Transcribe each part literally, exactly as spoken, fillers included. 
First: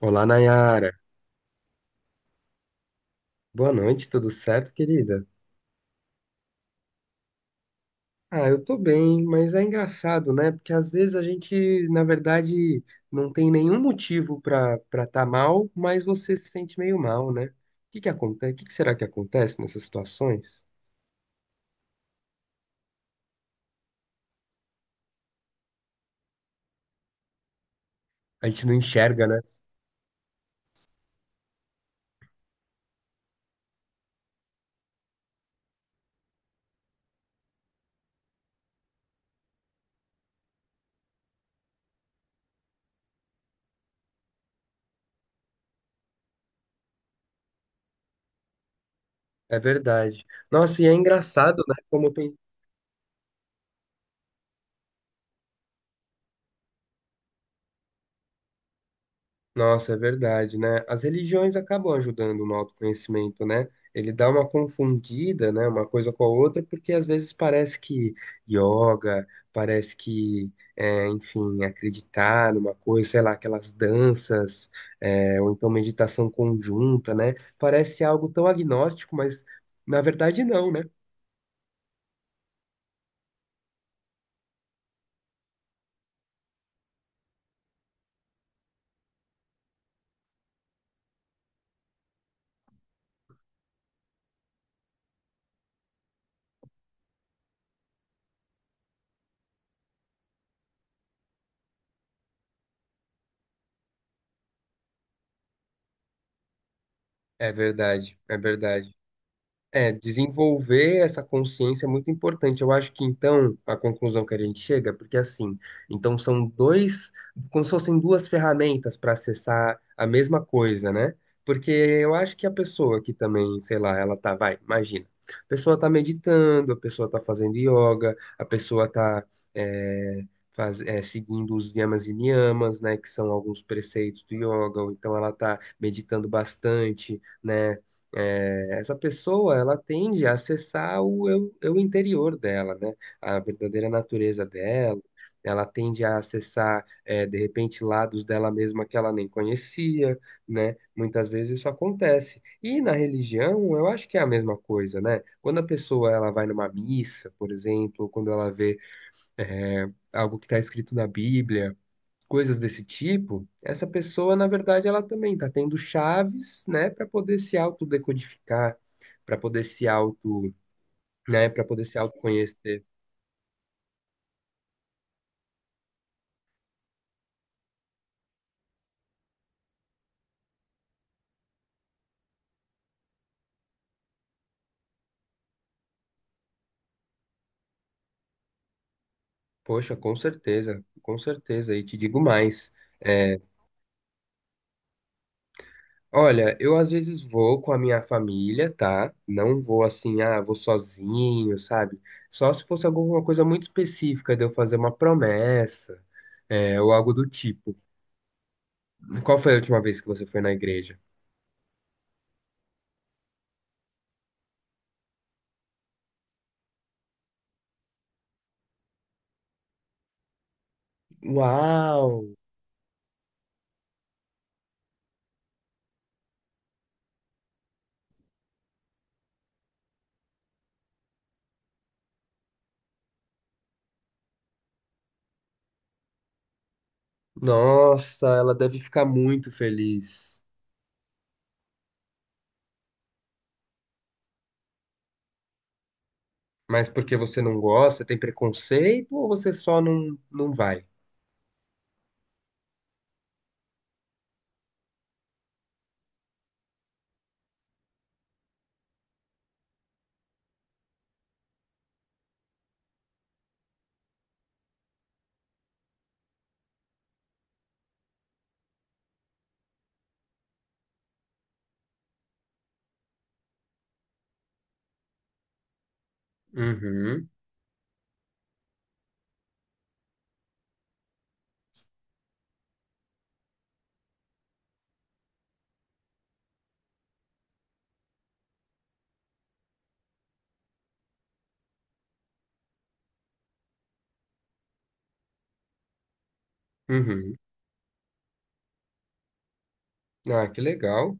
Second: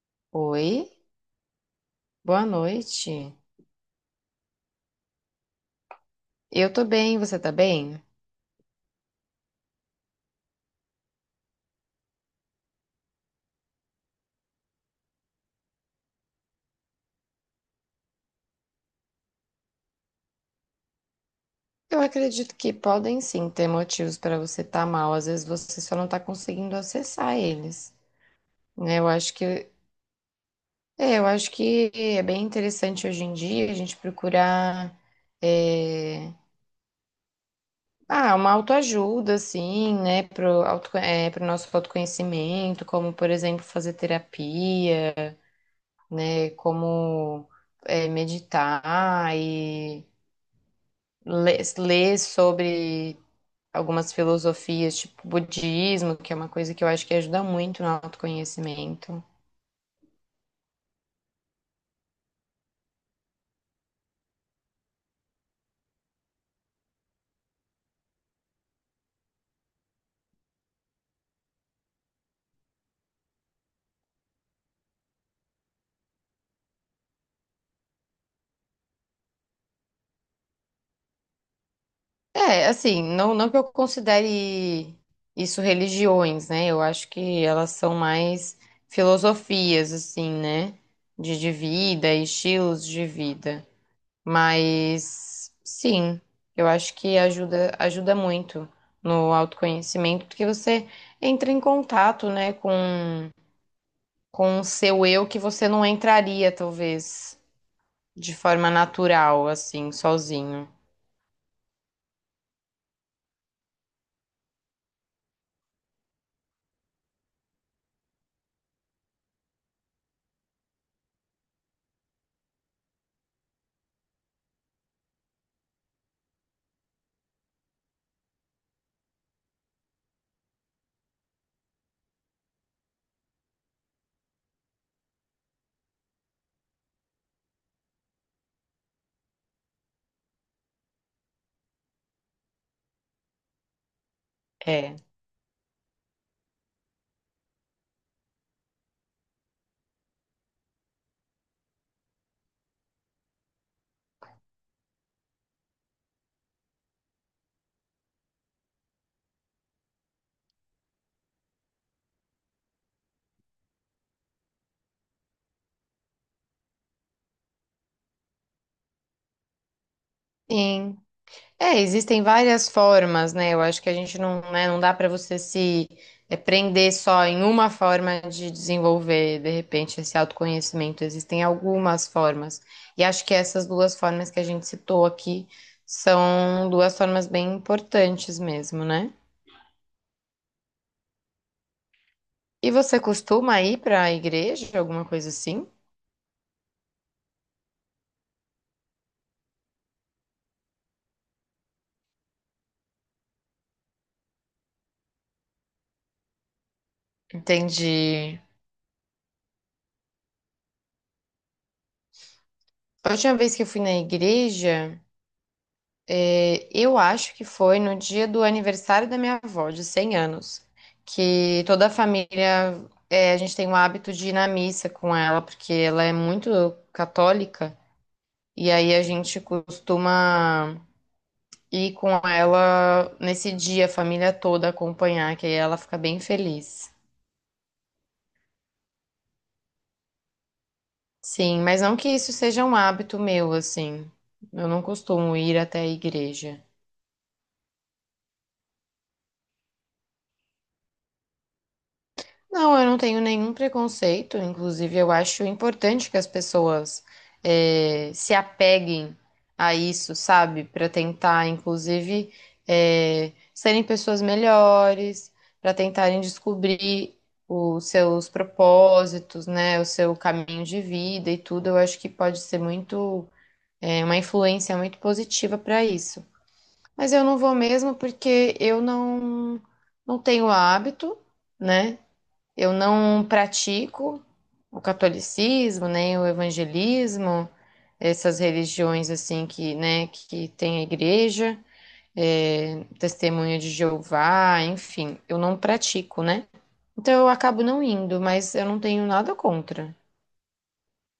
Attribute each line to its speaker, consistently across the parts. Speaker 1: Olá,
Speaker 2: Oi,
Speaker 1: Nayara.
Speaker 2: boa noite.
Speaker 1: Boa noite, tudo certo, querida?
Speaker 2: Eu tô bem, você tá bem?
Speaker 1: Ah, eu tô bem, mas é engraçado, né? Porque às vezes a gente, na verdade, não tem nenhum motivo pra para tá mal, mas você se sente meio mal, né? O que que acontece? O que que será que acontece nessas situações?
Speaker 2: Eu acredito que podem sim ter motivos para você estar mal, às vezes você só não tá conseguindo acessar eles,
Speaker 1: A gente não
Speaker 2: né? Eu
Speaker 1: enxerga,
Speaker 2: acho
Speaker 1: né?
Speaker 2: que é, eu acho que é bem interessante hoje em dia a gente procurar é, ah, uma autoajuda assim, né, pro auto, é, pro nosso autoconhecimento, como por exemplo fazer terapia, né, como é, meditar
Speaker 1: É
Speaker 2: e
Speaker 1: verdade. Nossa, e é
Speaker 2: ler,
Speaker 1: engraçado, né? Como
Speaker 2: ler
Speaker 1: tem
Speaker 2: sobre algumas filosofias, tipo budismo, que é uma coisa que eu acho que ajuda muito no autoconhecimento.
Speaker 1: Nossa, é verdade, né? As religiões acabam ajudando no autoconhecimento, né? Ele dá uma confundida, né? Uma coisa com a outra, porque às vezes parece que yoga, parece que, é, enfim, acreditar numa coisa, sei lá, aquelas danças, é, ou então meditação conjunta, né? Parece algo tão agnóstico, mas na verdade não, né?
Speaker 2: É, assim, não, não que eu considere isso religiões, né? Eu acho que elas são mais filosofias, assim, né? De, de vida, estilos de vida. Mas, sim, eu acho que ajuda, ajuda muito no autoconhecimento, porque você entra em contato, né, com com o seu eu que você não entraria, talvez,
Speaker 1: É verdade,
Speaker 2: de
Speaker 1: é
Speaker 2: forma
Speaker 1: verdade.
Speaker 2: natural, assim,
Speaker 1: É,
Speaker 2: sozinho.
Speaker 1: desenvolver essa consciência é muito importante. Eu acho que então a conclusão que a gente chega, porque assim, então são dois, como se fossem duas ferramentas para acessar a mesma coisa, né? Porque eu acho que a pessoa que também, sei lá, ela tá, vai, imagina, a pessoa tá meditando, a pessoa tá fazendo yoga, a pessoa tá é, faz- é, seguindo os yamas e niyamas, né, que são alguns preceitos do yoga, ou então ela tá meditando bastante, né. É, essa pessoa, ela tende a acessar o eu, eu interior dela, né? A verdadeira natureza
Speaker 2: É.
Speaker 1: dela. Ela tende a acessar, é, de repente, lados dela mesma que ela nem conhecia, né? Muitas vezes isso acontece. E na religião, eu acho que é a mesma coisa, né? Quando a pessoa ela vai numa missa, por exemplo, ou quando ela vê, é, algo que está escrito na Bíblia, coisas desse tipo, essa pessoa, na verdade, ela também está tendo chaves, né, para poder se autodecodificar, para poder se auto,
Speaker 2: Sim.
Speaker 1: né, para
Speaker 2: É,
Speaker 1: poder se
Speaker 2: existem várias
Speaker 1: autoconhecer.
Speaker 2: formas, né? Eu acho que a gente não, né, não dá para você se é, prender só em uma forma de desenvolver, de repente, esse autoconhecimento. Existem algumas formas. E acho que essas duas formas que a gente citou aqui são duas formas bem importantes mesmo, né?
Speaker 1: Poxa, com certeza, com certeza, e te digo
Speaker 2: E
Speaker 1: mais.
Speaker 2: você
Speaker 1: É,
Speaker 2: costuma ir para a igreja, alguma coisa assim?
Speaker 1: olha, eu às vezes vou com a minha família, tá? Não vou assim, ah, vou sozinho, sabe? Só se fosse alguma coisa muito específica de eu fazer uma promessa, é, ou algo do tipo.
Speaker 2: Entendi.
Speaker 1: Qual foi a última vez que você foi na igreja?
Speaker 2: A última vez que eu fui na igreja, eh, eu acho que foi no dia do aniversário da minha avó, de cem anos, que toda a
Speaker 1: Uau!
Speaker 2: família, eh, a gente tem o hábito de ir na missa com ela, porque ela é muito católica, e aí a gente costuma ir com ela nesse dia, a família toda acompanhar, que aí ela fica bem feliz.
Speaker 1: Nossa, ela deve ficar muito feliz.
Speaker 2: Sim, mas não que isso seja um hábito meu, assim. Eu não costumo ir até a igreja.
Speaker 1: Mas porque você não gosta, tem preconceito ou você só não, não vai?
Speaker 2: Não, eu não tenho nenhum preconceito. Inclusive, eu acho importante que as pessoas eh, se apeguem a isso, sabe? Para tentar, inclusive, eh, serem pessoas melhores, para tentarem descobrir os seus propósitos, né? O seu caminho de vida e tudo. Eu acho que pode ser muito, eh, uma influência muito positiva para isso. Mas eu
Speaker 1: Uhum,
Speaker 2: não vou mesmo porque eu não, não tenho hábito né? Eu não pratico o catolicismo, nem o evangelismo, essas religiões assim que, né, que tem a igreja, é, testemunha de Jeová, enfim, eu não pratico, né? Então eu
Speaker 1: uhum.
Speaker 2: acabo não indo, mas eu não tenho nada contra.
Speaker 1: Ah, que legal.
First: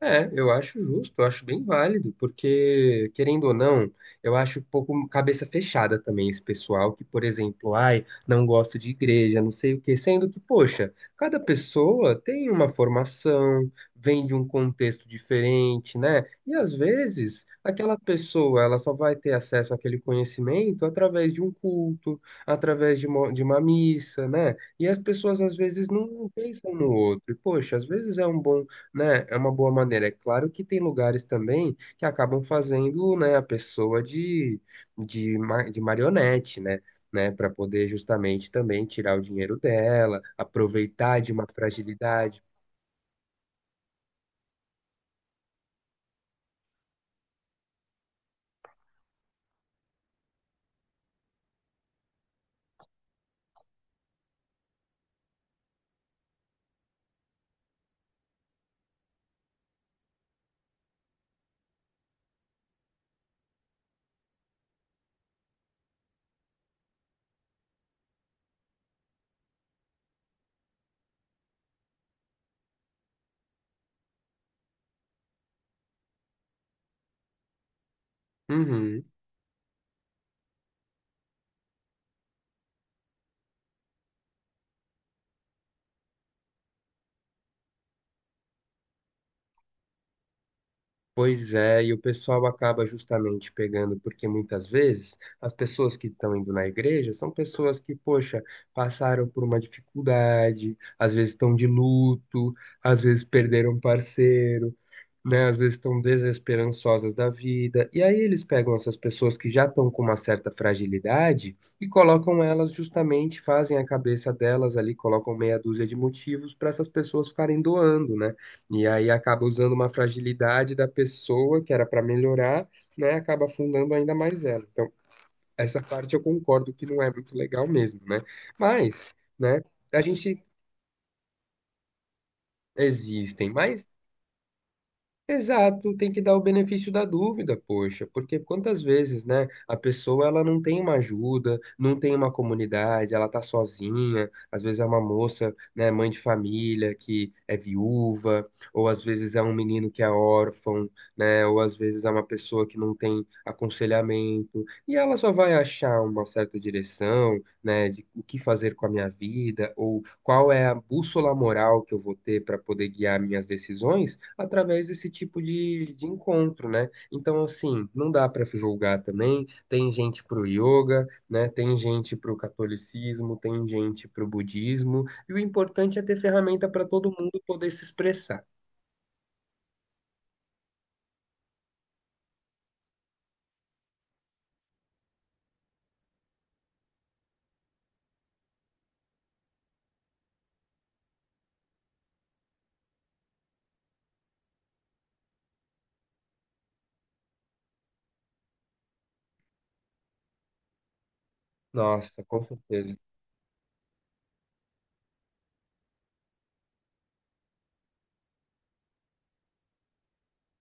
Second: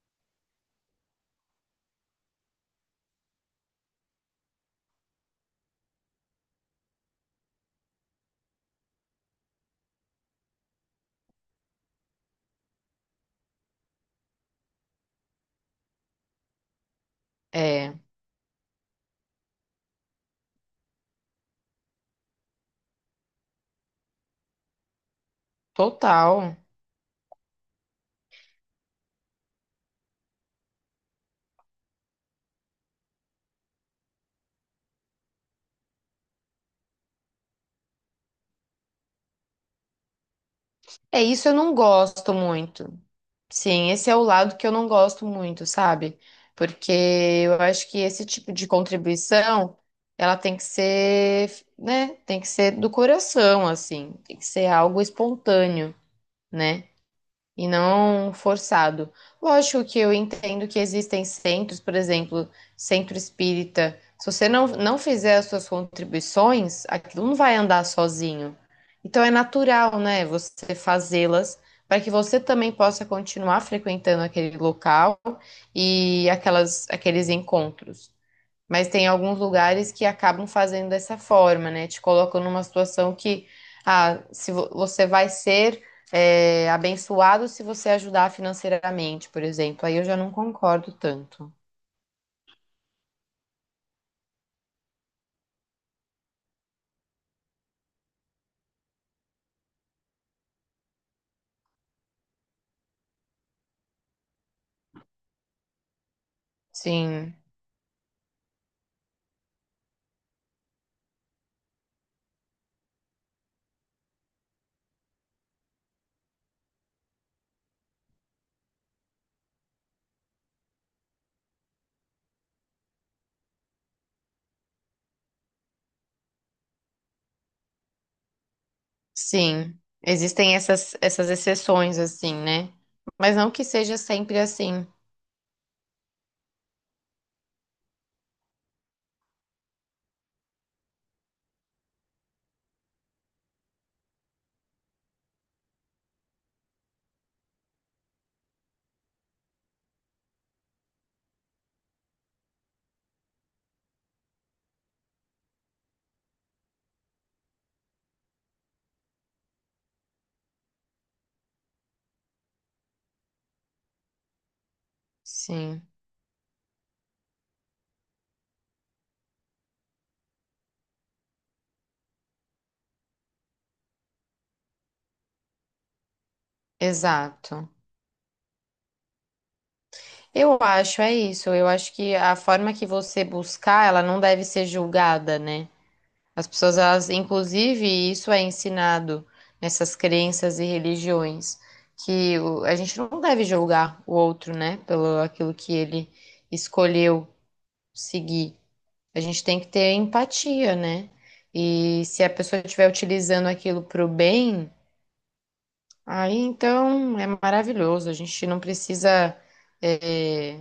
Speaker 1: É, eu acho justo, eu acho bem válido, porque, querendo ou não, eu acho um pouco cabeça fechada também esse pessoal que, por exemplo, ai, não gosto de igreja, não sei o quê, sendo que, poxa, cada pessoa tem uma formação, vem de um contexto diferente, né? E às vezes,
Speaker 2: É,
Speaker 1: aquela pessoa, ela só vai ter acesso àquele conhecimento através de um culto, através de uma, de uma missa, né? E as pessoas às vezes não
Speaker 2: total.
Speaker 1: pensam no outro. E, poxa, às vezes é um bom, né, é uma boa maneira. É claro que tem lugares também que acabam fazendo, né, a pessoa de, de, ma- de marionete, né, né, para poder justamente também tirar o dinheiro dela, aproveitar
Speaker 2: É
Speaker 1: de uma
Speaker 2: isso eu não gosto
Speaker 1: fragilidade.
Speaker 2: muito. Sim, esse é o lado que eu não gosto muito, sabe? Porque eu acho que esse tipo de contribuição, ela tem que ser, né? Tem que ser do coração, assim. Tem que ser algo espontâneo, né? E não forçado. Lógico que eu entendo que existem centros, por exemplo, centro espírita. Se você não, não fizer as suas contribuições, aquilo não vai andar sozinho. Então é natural, né, você fazê-las para que você também possa continuar frequentando aquele local e aquelas, aqueles encontros. Mas
Speaker 1: Uhum.
Speaker 2: tem alguns lugares que acabam fazendo dessa forma, né? Te colocam numa situação que, ah, se vo- você vai ser, é, abençoado se você ajudar financeiramente, por exemplo. Aí eu já não concordo
Speaker 1: Pois
Speaker 2: tanto.
Speaker 1: é, e o pessoal acaba justamente pegando, porque muitas vezes as pessoas que estão indo na igreja são pessoas que, poxa, passaram por uma dificuldade, às vezes estão de luto, às vezes perderam um parceiro, né? Às vezes estão desesperançosas da
Speaker 2: Sim,
Speaker 1: vida. E aí eles pegam essas pessoas que já estão com uma certa fragilidade e colocam elas justamente, fazem a cabeça delas ali, colocam meia dúzia de motivos para essas pessoas ficarem doando, né? E aí acaba usando uma fragilidade da pessoa que era para melhorar, né? Acaba afundando ainda mais ela. Então, essa parte eu concordo que não é muito legal mesmo, né? Mas, né?
Speaker 2: sim.
Speaker 1: A gente
Speaker 2: Existem essas, essas exceções, assim, né? Mas
Speaker 1: existem,
Speaker 2: não que
Speaker 1: mas
Speaker 2: seja sempre assim.
Speaker 1: exato, tem que dar o benefício da dúvida, poxa, porque quantas vezes, né, a pessoa ela não tem uma ajuda, não tem uma comunidade, ela tá sozinha, às vezes é uma moça, né, mãe de família que é viúva, ou às vezes é um menino que é órfão, né, ou às vezes é uma pessoa que não tem aconselhamento, e ela só vai achar uma certa direção, né, de o que fazer com a minha vida, ou qual é a bússola moral que eu vou ter para poder guiar minhas decisões através desse tipo
Speaker 2: Sim,
Speaker 1: de, de encontro, né? Então, assim, não dá para julgar também. Tem gente pro yoga, né? Tem gente pro catolicismo, tem gente pro budismo, e o importante é ter ferramenta para todo mundo poder
Speaker 2: exato.
Speaker 1: se expressar.
Speaker 2: Eu acho, é isso. Eu acho que a forma que você buscar, ela não deve ser julgada, né? As pessoas, elas, inclusive, isso é ensinado nessas crenças e religiões, que o- a gente não deve julgar o outro, né, pelo aquilo que ele escolheu seguir. A gente tem que ter empatia, né? E
Speaker 1: Nossa,
Speaker 2: se a
Speaker 1: com
Speaker 2: pessoa estiver
Speaker 1: certeza.
Speaker 2: utilizando aquilo para o bem, aí então é maravilhoso. A gente não precisa, eh,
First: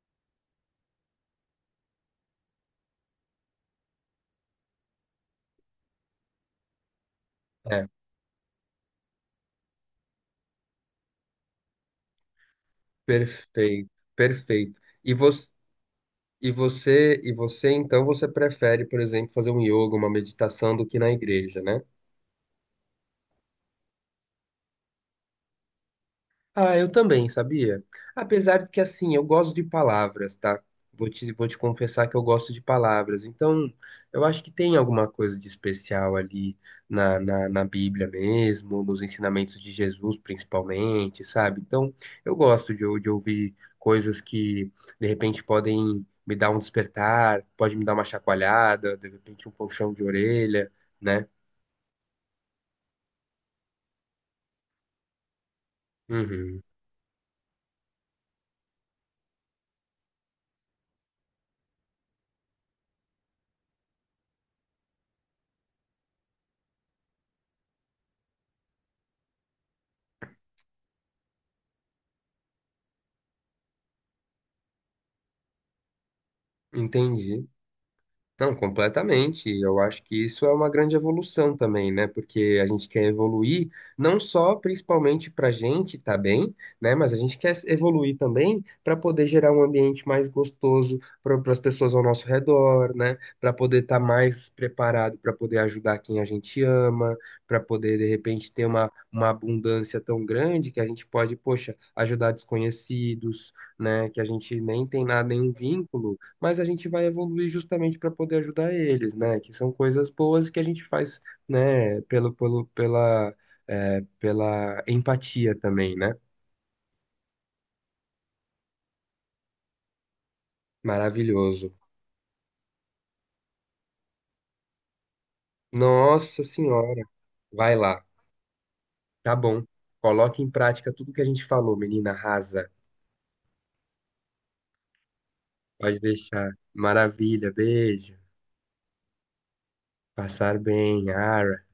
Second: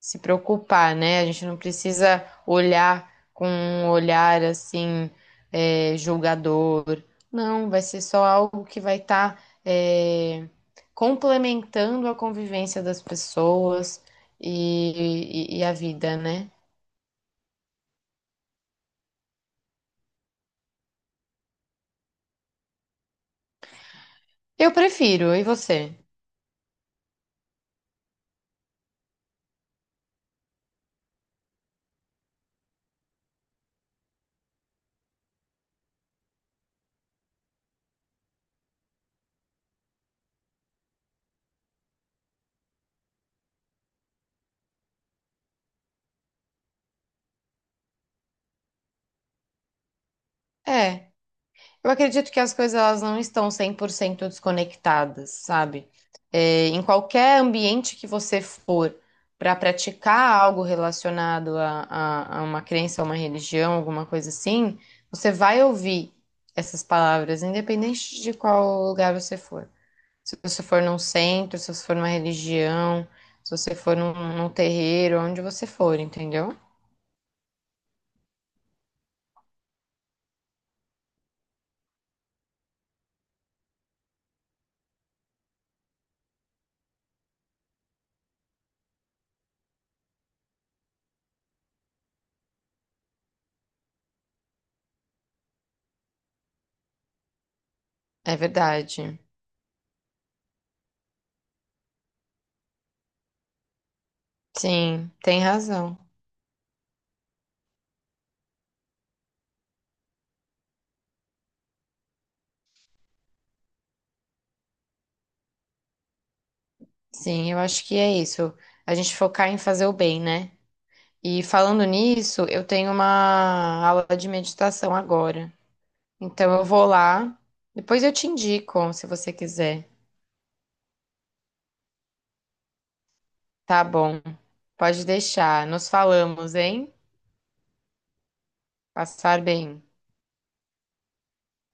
Speaker 2: se preocupar, né? A gente não precisa olhar com um olhar assim, é, julgador. Não, vai
Speaker 1: É,
Speaker 2: ser só algo que vai estar complementando a convivência das
Speaker 1: perfeito,
Speaker 2: pessoas
Speaker 1: perfeito. E
Speaker 2: e,
Speaker 1: você
Speaker 2: e- e a vida, né?
Speaker 1: e você, e você então você prefere, por exemplo, fazer um yoga, uma meditação do que na igreja, né?
Speaker 2: Eu prefiro, e você?
Speaker 1: Ah, eu também, sabia? Apesar de que, assim, eu gosto de palavras, tá? Vou te, vou te confessar que eu gosto de palavras. Então, eu acho que tem alguma coisa de especial ali na, na, na Bíblia mesmo, nos ensinamentos de Jesus, principalmente, sabe? Então, eu gosto de, ou- de ouvir coisas que, de repente, podem me dar um despertar, pode me dar uma chacoalhada, de repente, um puxão de orelha,
Speaker 2: É.
Speaker 1: né?
Speaker 2: Eu acredito que as coisas elas não estão cem por cento desconectadas, sabe?
Speaker 1: Uhum,
Speaker 2: É, em qualquer ambiente que você for para praticar algo relacionado a, a, a uma crença, a uma religião, alguma coisa assim, você vai ouvir essas palavras, independente de qual lugar você for. Se você for num centro, se você for numa religião, se você for num, num terreiro, onde você for, entendeu?
Speaker 1: entendi. Não, completamente. Eu acho que isso é uma grande evolução também, né? Porque a gente quer evoluir não só principalmente para a gente tá bem, né? Mas a gente quer evoluir também para poder gerar um ambiente mais gostoso para as pessoas ao nosso redor, né? Para poder estar mais preparado, para poder ajudar quem a gente ama, para poder de
Speaker 2: É
Speaker 1: repente ter uma,
Speaker 2: verdade.
Speaker 1: uma abundância tão grande que a gente pode, poxa, ajudar desconhecidos, né? Que a gente nem tem
Speaker 2: Sim,
Speaker 1: nada,
Speaker 2: tem
Speaker 1: nenhum
Speaker 2: razão.
Speaker 1: vínculo, mas a gente vai evoluir justamente para poder ajudar eles, né? Que são coisas boas que a gente faz, né? Pelo, pelo, pela, é, pela empatia também, né?
Speaker 2: Sim, eu acho que é isso. A gente focar em fazer o bem, né? E
Speaker 1: Maravilhoso.
Speaker 2: falando nisso, eu tenho uma aula de meditação agora.
Speaker 1: Nossa
Speaker 2: Então eu vou
Speaker 1: Senhora.
Speaker 2: lá.
Speaker 1: Vai
Speaker 2: Depois
Speaker 1: lá.
Speaker 2: eu te indico, se você
Speaker 1: Tá bom.
Speaker 2: quiser.
Speaker 1: Coloque em prática tudo que a gente falou, menina rasa.
Speaker 2: Tá bom. Pode deixar. Nos
Speaker 1: Pode deixar.
Speaker 2: falamos, hein?
Speaker 1: Maravilha. Beijo.
Speaker 2: Passar bem.
Speaker 1: Passar bem. Ara.